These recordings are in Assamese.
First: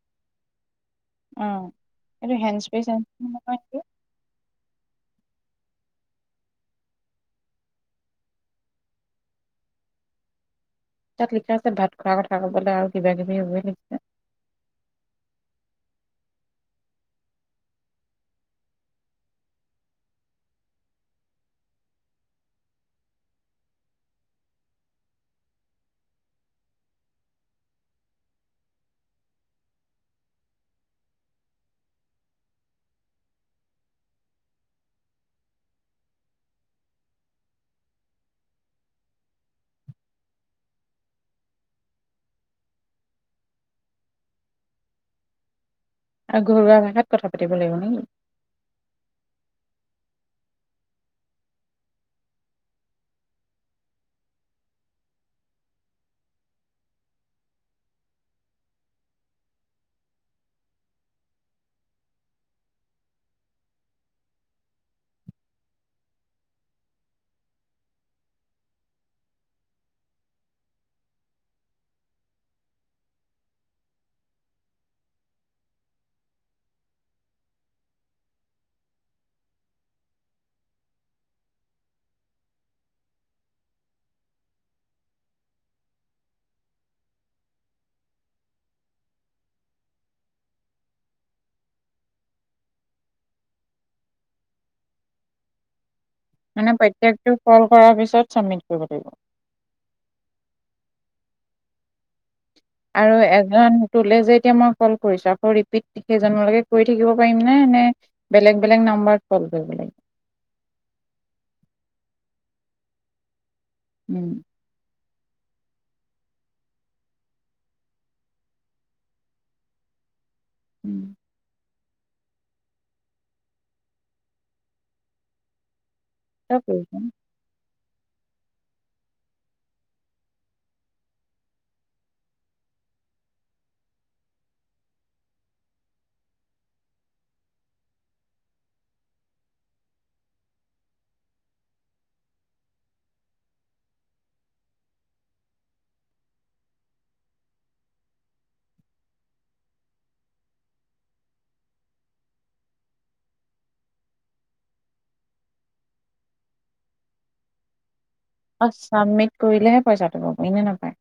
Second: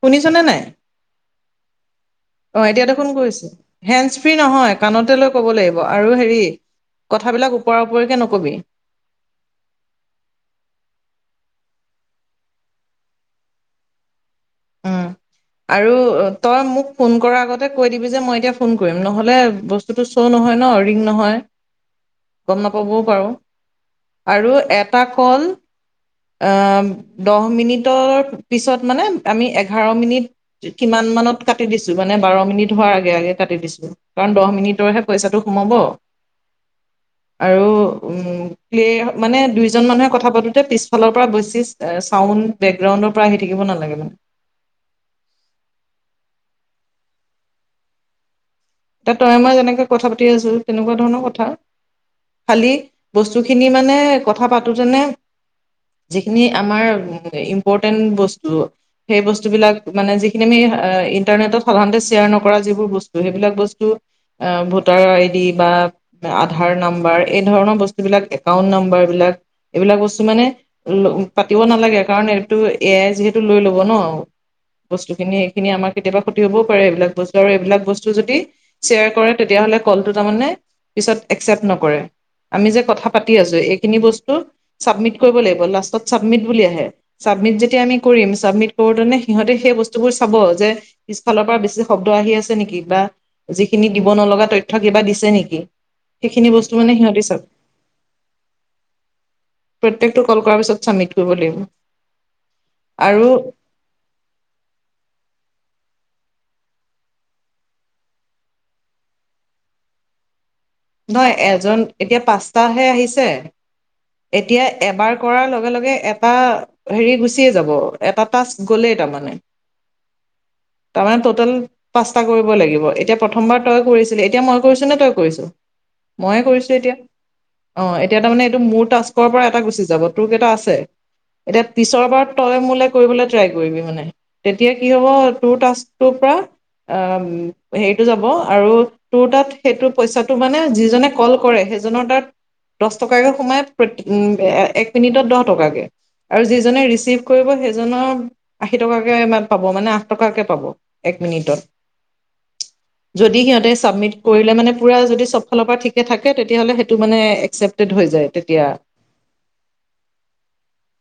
শুনিছ নে নাই? অ। এইটো অ হেণ্ড স্প্ৰে এতিয়া দেখোন গৈছে। নহয় নেকি? হেণ্ডছ ফ্ৰী নহয় কাণতে লৈ ক'ব লাগিব আৰু হেৰি, কথাবিলাক ওপৰ ওপৰিকে নকবি। [inaudible] তাত লিখা আছে ভাত খোৱাৰ কথা কবলৈ আৰু কিবা কিবি সেইবোৰে লিখা আছে। [inaudible] আৰু তই মোক ফোন কৰাৰ আগতে কৈ দিবি যে মই এতিয়া ফোন কৰিম নহ'লে, বস্তুতটো চ' নহয় ন। অ ৰিং নহয়। গম নাপাবও পাৰো। আৰু এটা কল অ দহ মিনিটৰ পিছত মানে আমি এঘাৰ মিনিট কিমান মানত কাটি দিছো। মানে বাৰ মিনিট হোৱাৰ আগে আগে কাটি দিছো কাৰণ, দহ মিনিটৰ হে পইচাটো সোমাব। আৰু উম্, মানে দুইজন মানুহে কথা পাতোতে পিছ ফালৰ পৰা বৈছি চাউণ্ড বেকগ্ৰাউণ্ডৰ পৰা আহি থাকিব নালাগে মানে। আৰু ঘৰুৱা ভাষাত কথা পাতিব লাগিব নেকি? এতিয়া তই মই যেনেকে কথা পাতি আছো তেনেকুৱা ধৰণৰ কথা। খালি বস্তু খিনি মানে কথা পাতোতেনে যিখিনি আমাৰ ইম্পৰ্টেন্ট বস্তু সেই বস্তু বিলাক মানে যিখিনি আমি ইন্টাৰনেটত সাধাৰণতে শ্বেয়াৰ নকৰা যিবোৰ বস্তু সেইবিলাক বস্তু ভোটাৰ আইডি বা আধাৰ নাম্বাৰ এই ধৰণৰ বস্তুবিলাক একাউণ্ট নাম্বাৰ বিলাক এইবিলাক বস্তু মানে পাতিব নালাগে কাৰণ, এইটো এয়াই যিহেতু লৈ ল'ব ন। বস্তুখিনি এইখিনি আমাৰ কেতিয়াবা ক্ষতি হ'বও পাৰে এইবিলাক বস্তু, আৰু এইবিলাক বস্তু যদি শ্বেয়াৰ কৰে তেতিয়াহলে কলটো তাৰে পিছত একচেপট নকৰে। আমি যে কথা পাতি আছো এইখিনি বস্তু চাবমিট কৰিব লাগিব, লাষ্টত চাবমি বুলি আহে। চাবমিট যেতিয়া কৰিম, চাবমিট কৰোতেনে সিহঁতি হেই বস্তুবোৰ চাব যে, পিছফালৰ পৰা বেছি শব্দ আহি আছে নেকি বা, যিখিনি দিব নলগা তথ্য কিবা দিছে নেকি। সেইখিনি বস্তু মানে সিহঁতি প্ৰত্যেকটো চাব। কল কৰাৰ পিছত চাবমিট কৰিব লাগিব। প্ৰত্যেকটো কল কৰাৰ পিছত ছাবমিট কৰিব লাগিব। আৰু এজন তোলে যেতিয়া মই কল কৰিছো আকৌ ৰিপিট একেজনলে কৰি থাকিব পাৰিম নে? নে বেলেগ বেলেগ নম্বৰত কল কৰিব লাগিব। নহয় এজন এতিয়া পাঁচটাহে আহিছে উম, এতিয়া এবাৰ কৰাৰ লগে লগে এটা হেৰি গুচিয়ে যাব এটা টাস্ক গ'লেই তাৰমানে। উম, তাৰমানে টোটেল পাঁচটা কৰিব লাগিব এতিয়া প্ৰথমবাৰ তই কৰিছিলি, এতিয়া মই কৰিছো নে তই কৰিছ? মইয়ে তই কৰিছো এতিয়া। কৰিবি। অ এতিয়া তাৰমানে এইটো মোৰ তাস্কৰ পৰা এটা গুচি যাব। তোৰ কেইটা আছে? এতিয়া পিছৰ বাৰ তই মোলে কৰিবলৈ ট্ৰাই কৰিবি মানে, তেতিয়া কি হব তোৰ টাস্কটোৰ পৰা আ হেৰিতো যাব, আৰু তোৰ তাত সেইটো পইচা তটো মানে যিজনে কল কৰে সেইজনৰ তাত দহ টকাকে সোমাই উ এক মিনিটত দহ টকাকে। আৰু যিজনে ৰিচিভ কৰিব সেইজনৰ আশী টকা মান ক পাব। মানে আঠ টকাকে পাব এক মিনিটত। যদি চব ফালৰ পৰা ঠিকে থাকে, তেতিয়াহ'লে সেইটো মানে একচেপ্টেড হৈ যায়। তেতিয়া অ চাবমিট কৰিলেহে পইচাটো পাব ইনে নাপায়।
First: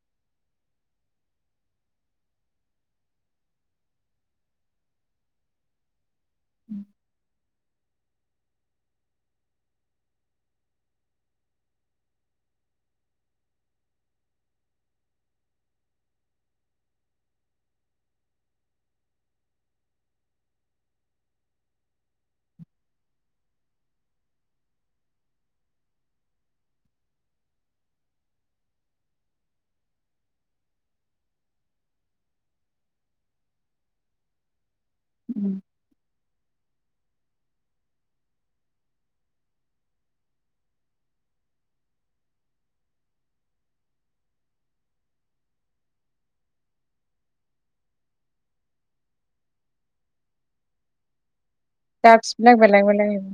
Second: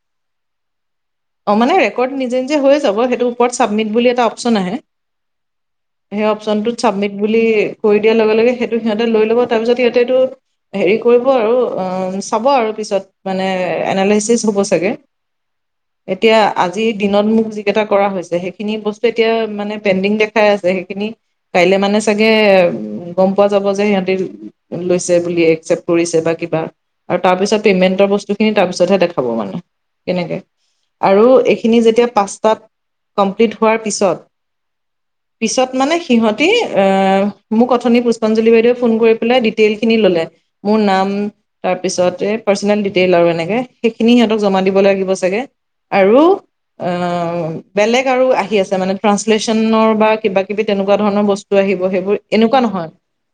মানে ৰেকৰ্ড নিজে নিজে হৈ যাব, সেইটো ওপৰত চাবমিট বুলি এটা অপচন আহে। সেই অপচনটোত চাবমিট বুলি কৰি দিয়াৰ লগে লগে সেইটো সিহঁতে লৈ ল'ব, তাৰপিছত সিহতে এইটো হেৰি কৰিব আৰু চাব আৰু পিছত মানে এনালাইচিছ হ'ব চাগে [inaudible] এতিয়া আজিৰ দিনত মোক যিকেইটা কৰা হৈছে। সেইখিনি বস্তু এতিয়া মানে পেণ্ডিং দেখাই আছে সেইখিনি কাইলে মানে চাগে গম পোৱা যাব যে সিহঁতি লৈছে বুলি একচেপ্ট কৰিছে বা কিবা আৰু তাৰ পিছত পেমেন্টৰ বস্তু খিনি তাৰ পিছতহে দেখাব মানে কেনেকে আৰু এইখিনি যেতিয়া পাঁচটাত কমপ্লিট হোৱাৰ পিছত উম, পিছত মানে সিহঁতি মোক অথনি পুষ্পাঞ্জলি বাইদেৱে ফোন কৰি পেলে ডিটেইলছ খিনি ল'লে, মোৰ নাম তাৰ পিছত পাৰ্চনেল ডিটেইল আৰু এনেকে সেইখিনি সিহঁতক জমা দিব লাগিব চাগে আৰু অ' বেলেগ আৰু আহি আছে মানে ট্ৰাঞ্চলেচনৰ বা কিবা কিবি তেনেকুৱা ধৰণৰ বস্তু। আহিব সেইবোৰ টাস্কবিলাক এনেকুৱা বেলেগ নহয়, বেলেগ আহিব।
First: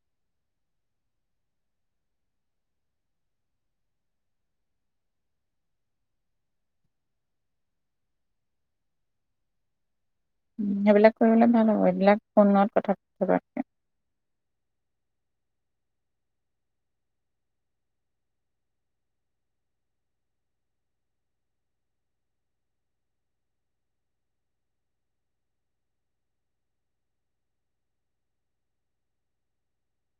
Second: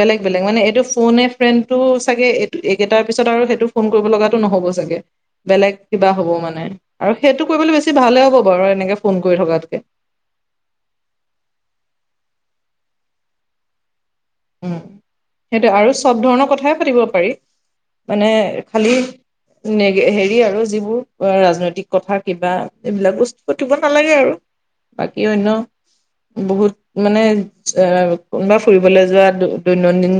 বেলেগ-বেলেগ মানে এইটো ফোনে ফ্ৰেণ্ডটো চাগে এই এইকেইটাৰ পিছত আৰু সেইটো ফোন কৰিব লগাটো নহ'ব চাগে, বেলেগ কিবা হ'ব মানে আৰু সেইটো কৰিবলৈ বেছি ভালে হ'ব বাৰু এনেকে ফোন কৰি থকাতকে উ সেইবিলাক কৰিবলে ভাল হ'ব এইবিলাক ফোনত কথা পাতিব। সেইটোয়ে আৰু চব ধৰণৰ কথাই পাতিব পাৰি মানে খালি হেৰি আৰু যিবোৰ ৰাজনৈতিক কথা কিবা এইবিলাক বস্তু পঠিয়াব নালাগে আৰু বাকী অন্য বহুত মানে আহ কোনোবা ফুৰিবলৈ যোৱা দৈনন্দিন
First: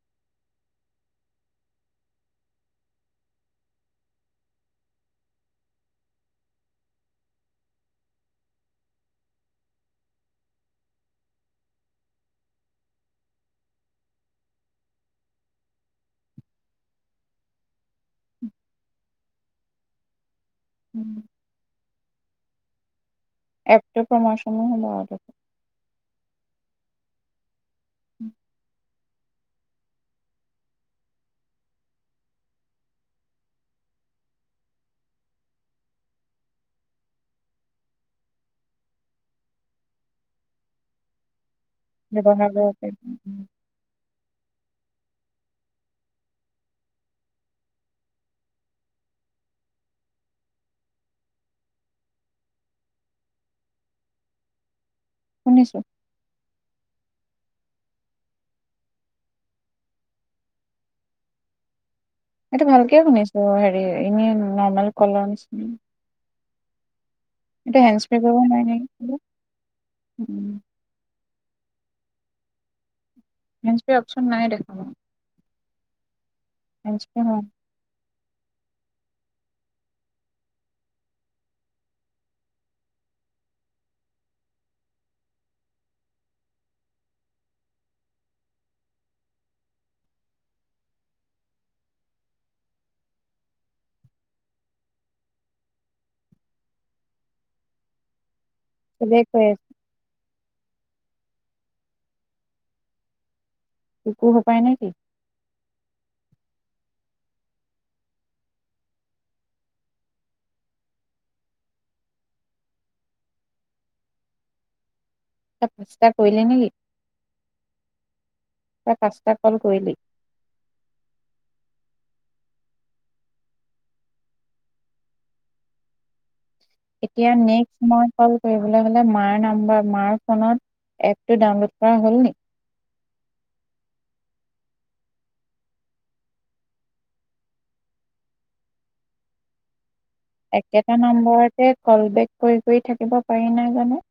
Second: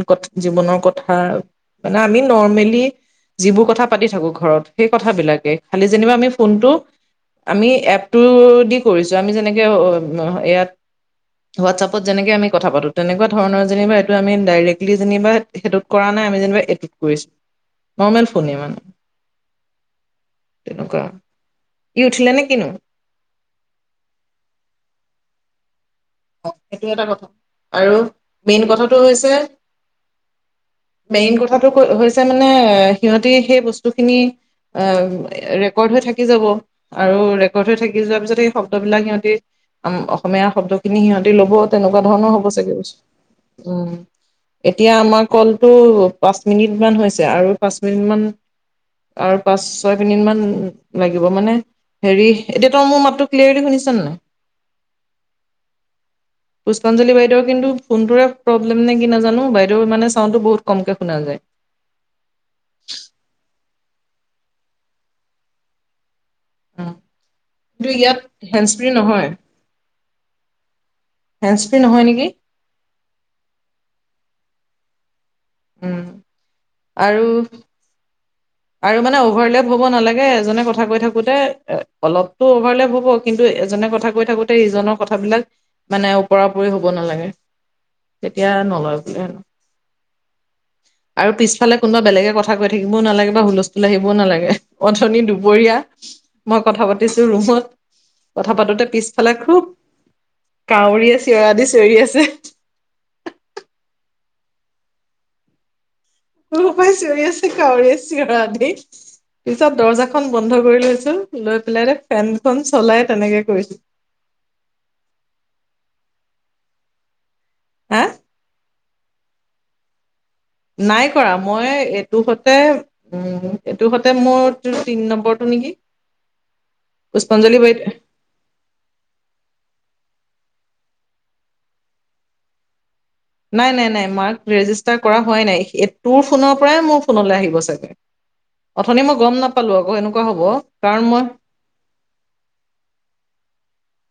জীৱনৰ কথা মানে, আমি নৰ্মেলি। যিবোৰ কথা পাতি থাকো ঘৰত সেই কথাবিলাকে, খালি যেনিবা আমি ফোনটো আমি এপটো দি কৰিছো, আমি যেনেকে ইয়াত হোৱাটছআপপত যেনেকে আমি কথা পাতো তেনেকুৱা ধৰণৰ যেনিবা আমি ডাইৰেক্টলি যেনিবা সেইটোত কৰা নাই, আমি যেনিবা এইটোত কৰিছো। নৰ্মেল ফোন এ আমাৰ। তেনেকুৱা উম। ই উঠিলে নে কিনো? এপটো প্ৰমোচন সমূহ হ'ব। অ' সেইটো এটা কথা আৰু মেইন কথাটো হৈছে। মেইন কথাটো ক হৈছে মানে সিহঁতে সেই বস্তুখিনি ৰেকৰ্ড হৈ থাকি যাব আৰু ৰেকৰ্ড হৈ থাকি যোৱা পিছত সেই শব্দবিলাক সিহঁতি অসমীয়া শব্দ সিখিনি সিহঁতি ল'ব তেনেকুৱা ধৰণৰ হ'ব ব্যৱহাৰ কৰিব চাগে পাৰিম। বস্তু উম এতিয়া আমাক কলটো পাঁচ মিনিট মান হৈছে আৰু পাঁচ মিনিট মান। আৰু পাঁচ, ছয় মিনিট মান লাগিব মানে হেৰি এতিয়া তই মোৰ মাতটো ক্লিয়াৰলি শুনিছানে নাই‌। শুনিছো। [inaudible] পুষ্পাঞ্জলি বাইদেউ কিন্ত ফোনটোৰে প্ৰব্লেম নে কি নাজানো, বাইদেউ মানে চাউণ্ডটো বহুত কমকে শুনা যায়। [inaudible] এইটো ভালকে শুনিছো, হেৰি এনেই নৰ্মেল কলৰ নিচি কিন্তু ইয়াত কৰিব নোৱাৰি হেণ্ডস্প্ৰী নেকি? নহয়। হেণ্ডস্প্ৰী নহয় নেকি? হেণ্ডস্প্ৰী অপচন নাই দেখো। উম আৰু আৰু মানে অভাৰলেপ হ'ব নালাগে, এজনে কথা কৈ থাকোতে এ অলপতো অভাৰলেপ হ'ব কিন্তু এজনে কথা কৈ থাকোতে ইজনৰ কথাবিলাক মানে উপৰা-উপৰি হ'ব নালাগে। এতিয়া নলয় বোলে হেনো। আৰু পিছফালে কোনোবা বেলেগে কথা কৈ থাকিবও নালাগে। টা হুলস্থুল আহিবও নালাগে, অথনি দুপৰীয়া মই কথা পাতিছো ৰুমত কথা পাতোতে চবেই পিছফালে কৈ আছে খুব কাউৰী আছে। চিঞৰাদি চিঞৰি আছে। [inaudible] পায় নাই কি? পাই চিঞৰি আছে কাউৰ আ চিঞৰা দি। পিছত দৰ্জাখন বন্ধ কৰি লৈছো, লৈ পেলাই ফেনখন চলাই তেনেকে কৰিছিলো। [inaudible] [unintelligible] কৰিলে নেকি? হা? তই পাছ তা কল কৰিলি? নাই কৰা মই এইটো হতে উ এইটো হতে মোৰ তিন নম্বৰটো। নেকি? এতিয়া পুষ্পাঞ্জলি বাৰীত নেক্সট্ মই কল কৰিবলৈ হলে মাৰ নাম্বাৰ মাৰ ফনত এপটো ডাউনলোড কৰা হ'ল নি? নাই, নাই, নাই মাৰ্ক ৰেজিষ্টাৰ কৰা হোৱাই নাই তোৰ ফোনৰ পৰাই মোৰ ফোনলে আহিব চাগে। অথনি মই গম নাপালো আকৌ এনেকুৱা। হ'ব একেটা কাৰণ মই নামবাৰতে কল বেক কৰি কৰি থাকিব পাৰি নাই জানো?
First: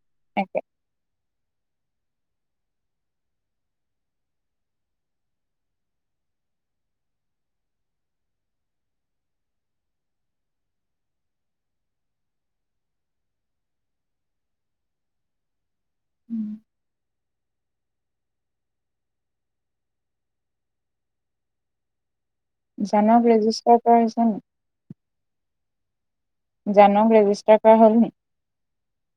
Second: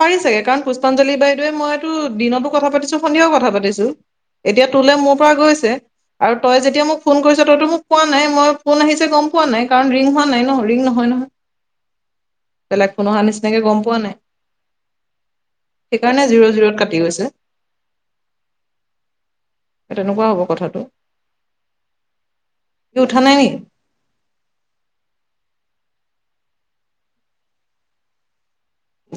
পাৰি চাগে একে কাৰণ পুষ্পাঞ্জলি বাইদেৱে মইতো দিনতো কথা পাতিছো সন্ধিয়াও কথা পাতিছো। এতিয়া তোলে মোৰ পৰা গৈছে। আৰু তই যেতিয়া মোক ফোন কৰিছ তইতো মোক পোৱা নাই, মই ফোন আহিছে গম পোৱা নাই, কাৰণ ৰিং হোৱা নাই ন ৰিং নহয়, নহয়। বেলেগ ফোন অহা নিচিনাকে গম পোৱা নাই। সেইকাৰণে জিৰ-জিৰত কাটি গৈছে। তেনেকুৱা হ'ব কথাটো। সি উঠা জানক নাই নি? ৰেজিষ্টাৰ কৰা হৈছে নে নাই? জানক ৰেজিষ্টাৰ কৰা হ'লনি?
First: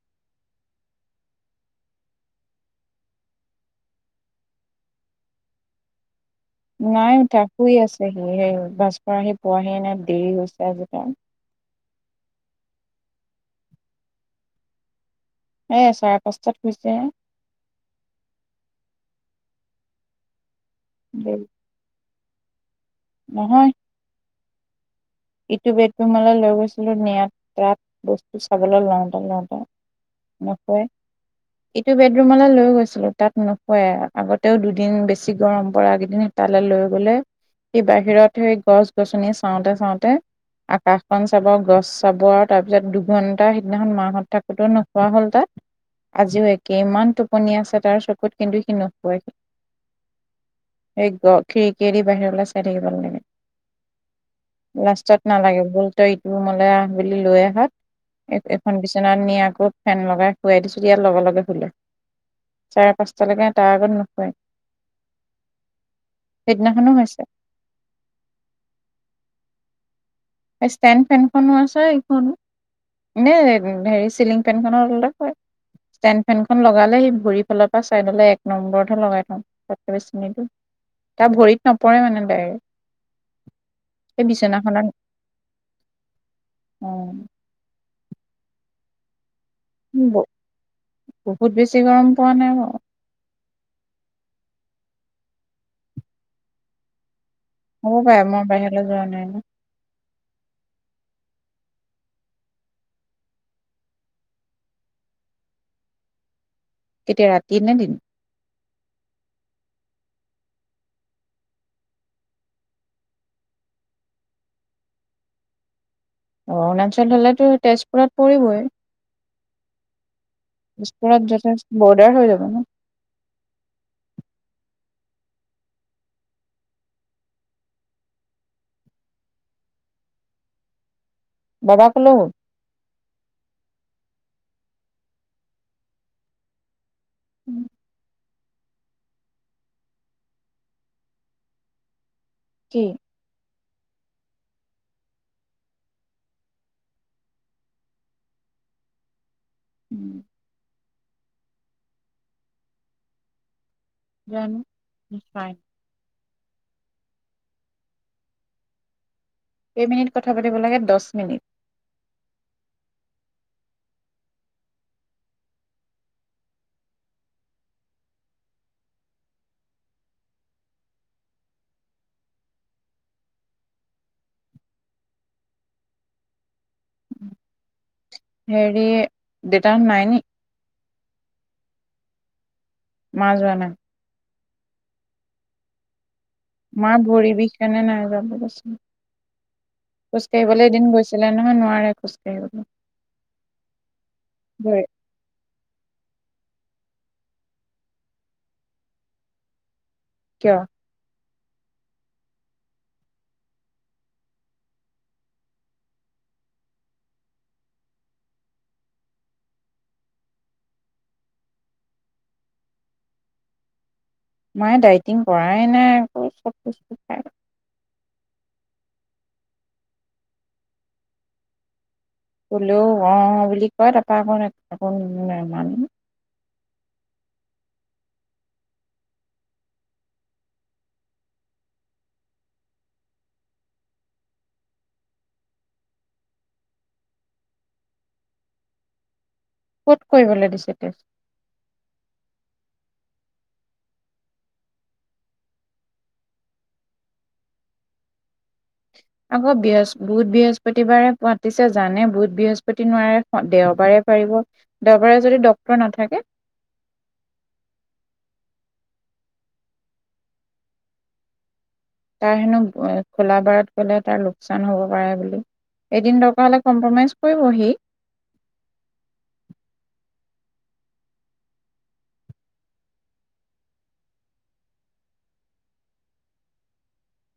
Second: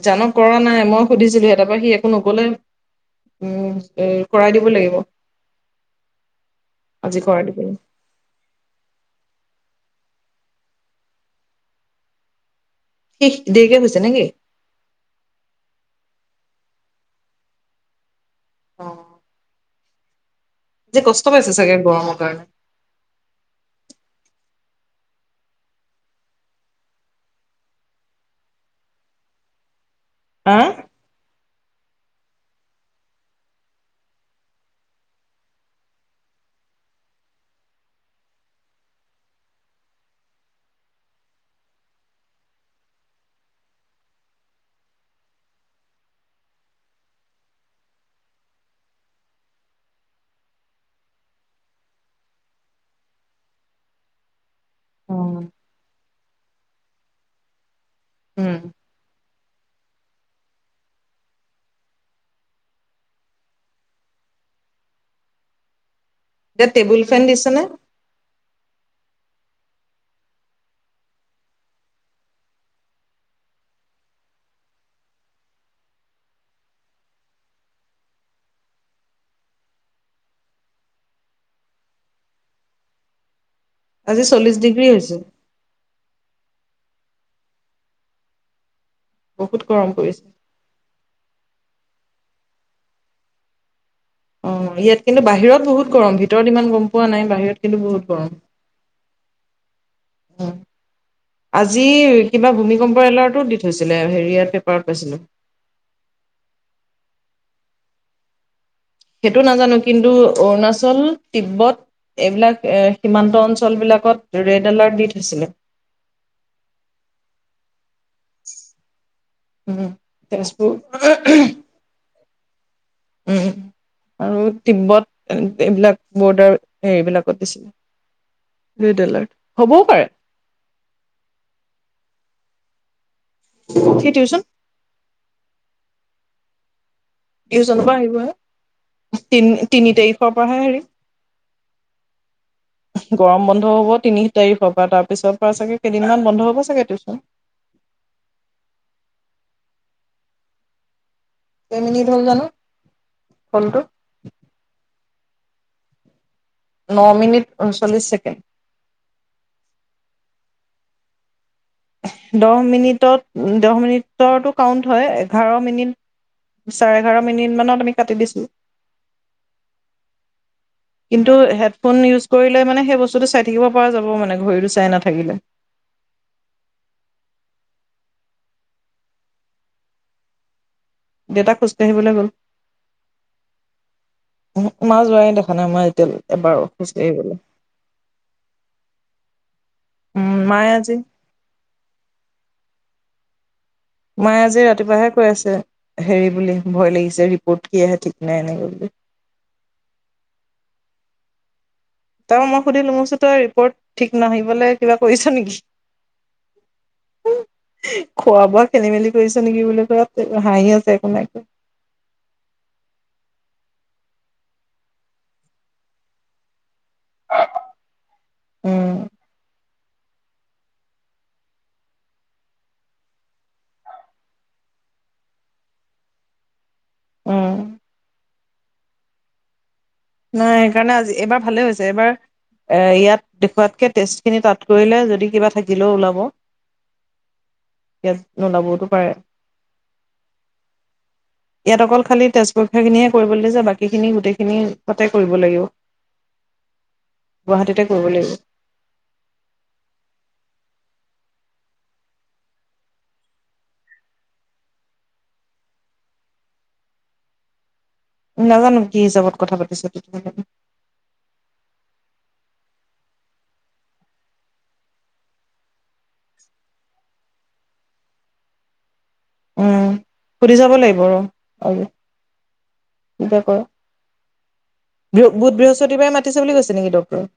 জানক কৰা নাই, মই সুধিছিলোহে তাৰাপৰা সি একো নকলে। উম কৰাই দিব লাগিব। নাই আজি উঠ কৰাই দিব শুই লাগিব আছে সি সেই ভছ কৰা সি পোৱাহি নাই। দেৰি হৈছে আজি তাৰ। সি দেৰিকে হৈছে নেকি? এ, চাৰে পাঁচটাত গৈছেহে। যে, কষ্ট দেৰি পাইছে চাগে গৰমৰ কাৰণে। নহয়। ইটো বেডৰুমলৈ লৈ গৈছিলো নিয়াত তাত বস্তু চাবলৈ লওঁতে, লওঁতে হা নকয়। এইটো বেডৰুম লৈ গৈছিলো। তাত নোশুৱাই আগতেও দুদিন বেছি গৰম পৰাকেইদিন তালৈ লৈ গলে সি বাহিৰত সেই গছ-গছনি চাওঁতে চাওঁতে আকাশখন চাব গছ চাব আও তাৰপিছত দুঘন্টা সিদিনাখন মাহত থাকোতে নোখোৱা হ'ল তাত। আজিও একে ইমান টোপনি আছে তাৰ চকুত কিন্তু সি নোপোৱহি। সজ খিৰিকীয়েদি বাহিৰলৈ চাই থাকিব নালাগে। লাষ্টত উম। নালাগে ব'ল তই ইটো ৰূমলৈ আহ বুলি লৈ আহক। এখন বিচনাত নি আকৌ ফেন লগাই শুৱাই দিছোঁ, ইয়াৰ লগে লগে শুলে। [unintelligible] চাৰে পাঁচটালৈকে তাৰ আগত নুশুয়ে। এতিয়া টেবুল ফেন হৈছে দিছেনে? ষ্টেন ফেনখনো আছে এইখন। নে, হেৰি চিলিং ফেন-খনৰ [unintelligible] ষ্টেণ্ড ফেনখন লগালে সি ভৰিৰ ফালৰ পৰা চাইডলে এক নম্বৰতহে লগাই থওঁ ততকে চিনি [unintelligible] তা ভৰিত নপৰে মানে ডাইৰেক্ট। আজি চল্লিশ, ডিগ্ৰী হৈছে। উম। বহুত গৰম অ কৰিছে। বহুত বেছি গৰম পোৱা নাই বাৰু। অ ইয়াত কিন্তু বাহিৰত বহুত গৰম ভিতৰত ইমান গম পোৱা নাই বাহিৰত [unintelligible] হ' বাই মই বাহিৰলৈ যোৱা নাই ন [unintelligible] [unintelligible] উম [unintelligible] আজি কিবা ভূমিকম্প এলাৰ্টোত দি থৈছিলে হেৰিয়াত পেপাৰত পাইছিলোঁ [unintelligible] [inaudible] কেতিয়া ৰাতিয়ে দিন [unintelligible] সেইটো নাজানো কিন্তু অৰুণাচল, তিব্বত [unintelligible] এইবিলাক সীমান্ত অঞ্চলবিলাকত ৰেড এলাৰ্ট দি থৈছিলে [unintelligible] অৰুণাচল হলেতো তেজপুৰত পৰিবই [unintelligible] উম তেজপুৰ তেজপুৰত যথেষ্ট বৰ্ডাৰ হৈ যাব ন [unintelligible] উম আৰু তিব্বত [unintelligible] এইবিলাক বৰ্ডাৰ হেৰিবিলাকত দিছিলে ৰেড এলাৰ্ট হ'বও পাৰে। [inaudible] বাবা কলৈ গ'ল [unintelligible] সি টিউচন [unintelligible] টিউচনৰ পৰা আহিব‌হে [unintelligible] তিন-তিনি তাৰিখৰ পৰাহে হেৰি কি [unintelligible] গৰম বন্ধ [unintelligible] বন্ধ হ'ব তিনিশ তাৰিখৰ পৰা তাৰপিছৰ পৰা চাগে কেইদিনমান বন্ধ হ'ব চাগে টিউচন [unintelligible] [inaudible] উম [unintelligible] কেইমিনিট হ'ল জানো হলটো [unintelligible] জন নিচাইল [unintelligible] ন মিনিট ঊনচল্লিছ ছেকেণ্ড [unintelligible] কেইমিনিট কথা পাতিব লাগে দহ মিনিট [unintelligible] দহ মিনিটত দহ মিনিটৰ কাউন্ট হয় এঘাৰ মিনিট [unintelligible] চাৰে এঘাৰ মিনিটমানত আমি কাটি দিছো [unintelligible] কিন্তু হেডফোন ইউজ কৰিলে মানে সেই বস্তুটো চাই থাকিব পৰা যাব মানে ঘড়ীটো চাই নাথাকিলে [unintelligible] [inaudible] হেৰি দেউতা নাই নি [unintelligible] দেউতা খোজকাঢ়িবলৈ গ'ল [unintelligible] মা যোৱা নাই [unintelligible] ওহো মা যোৱা দেখা নাই মই এতিয়ালৈ [unintelligible] মা ভৰি খোজকাঢ়িবলৈ বিষ কাৰণে নাযাৱা কৈছোঁ [unintelligible] খোজ উম মায়ে কাঢ়িবলৈ এদিন আজি গৈছিলে নহয় নোৱাৰে খোজ কাঢ়িবলৈ [unintelligible] মায়ে আজি ভৰি ৰাতিপুৱাহে কৈ আছে হেৰি বুলি [unintelligible] ভয় লাগিছে ৰিপৰ্ট কি আহে ঠিক নাই এনেকে বুলি কিয়? তই মোক সুধিলো মইচো তই ৰিপৰ্ট ঠিক নাহিবলে কিবা কৰিছ নিকি? উম খোৱা-বোৱা খেলিমেলি কৰিছে নিকি বুলি কৈ হাঁহি আছে একো নাই [inaudible] মায়ে ডাইটিং কৰাই নাই আকৌ খাই উম কলেও ওআ বুলি কয় তাৰপা অকণ নামানো উম নাই সেইকাৰণে আজি এইবাৰ ভালে হৈছে এইবাৰ এ ইয়াত দেখুৱাতকে টেষ্টখিনি তাত কৰিলে যদি কিবা থাকিলেও ওলাব টেষ্ট নোলাবওতো পাৰে ক'ত কৰিবলে দিছে টেষ্ট ইয়াত অকল খালি তেজ পৰীক্ষাখিনিহে কৰিবলে যে বাকীখিনি গোটেইখিনি তাতে কৰিব লাগিব গুৱাহাটীতে কৰিব লাগিব। আকৌ বৃহস্প বুধ বৃহস্পতিবাৰে মাতিছে জানে বুধ বৃহস্পতি নোৱাৰে দেওবাৰে পাৰিব দেওবাৰে যদি ডক্তৰ নাথাকে [inaudible] নাজানো কি হিচাপত কথা পাতিছে তেতিয়াহলে খনো খোলা বাৰত গ'লে তাৰ লোকচান হব পাৰে বুলি এদিন দৰকাৰ হ'লে কম্প্ৰমাইজ কৰিব হি উম সুধি যাব লাগিব ৰ আৰু চিন্তা কৰ বু বুধ বৃহস্পতিবাৰে মাতিছে বুলি কৈছে নিকি ডক্টৰ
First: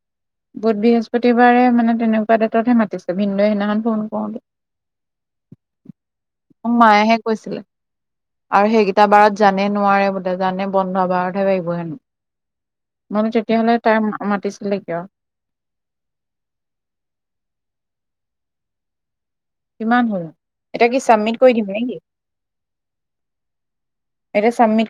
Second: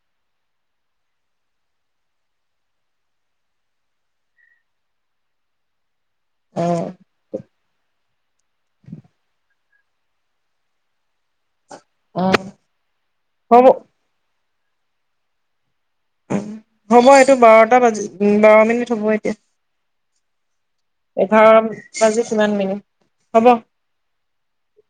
বুধ বৃহস্পতিবাৰে মানে তেনেকুৱা ডেটতহে মাতিছে ভিনদৌৱে সেইদিনাখন ফোন কৰোতে [inaudible] অ মায়াহে কৈছিলে আৰু সেইকেইটা বাৰত জানে নোৱাৰে বোলে জানে বন্ধ বাৰতহে ভ অ মল হ'ব তেতিয়াহ'লে তাই মাতিছিলে কিয়? হ'ব এইটো বাৰটা বাজি বাৰ মিনিট হ'ব কিমান হ'ল এতিয়া কি চাবমিট কৰি এঘাৰ দিম নেকি বাজি কিমান মিনিট হব এতিয়া চাবমিট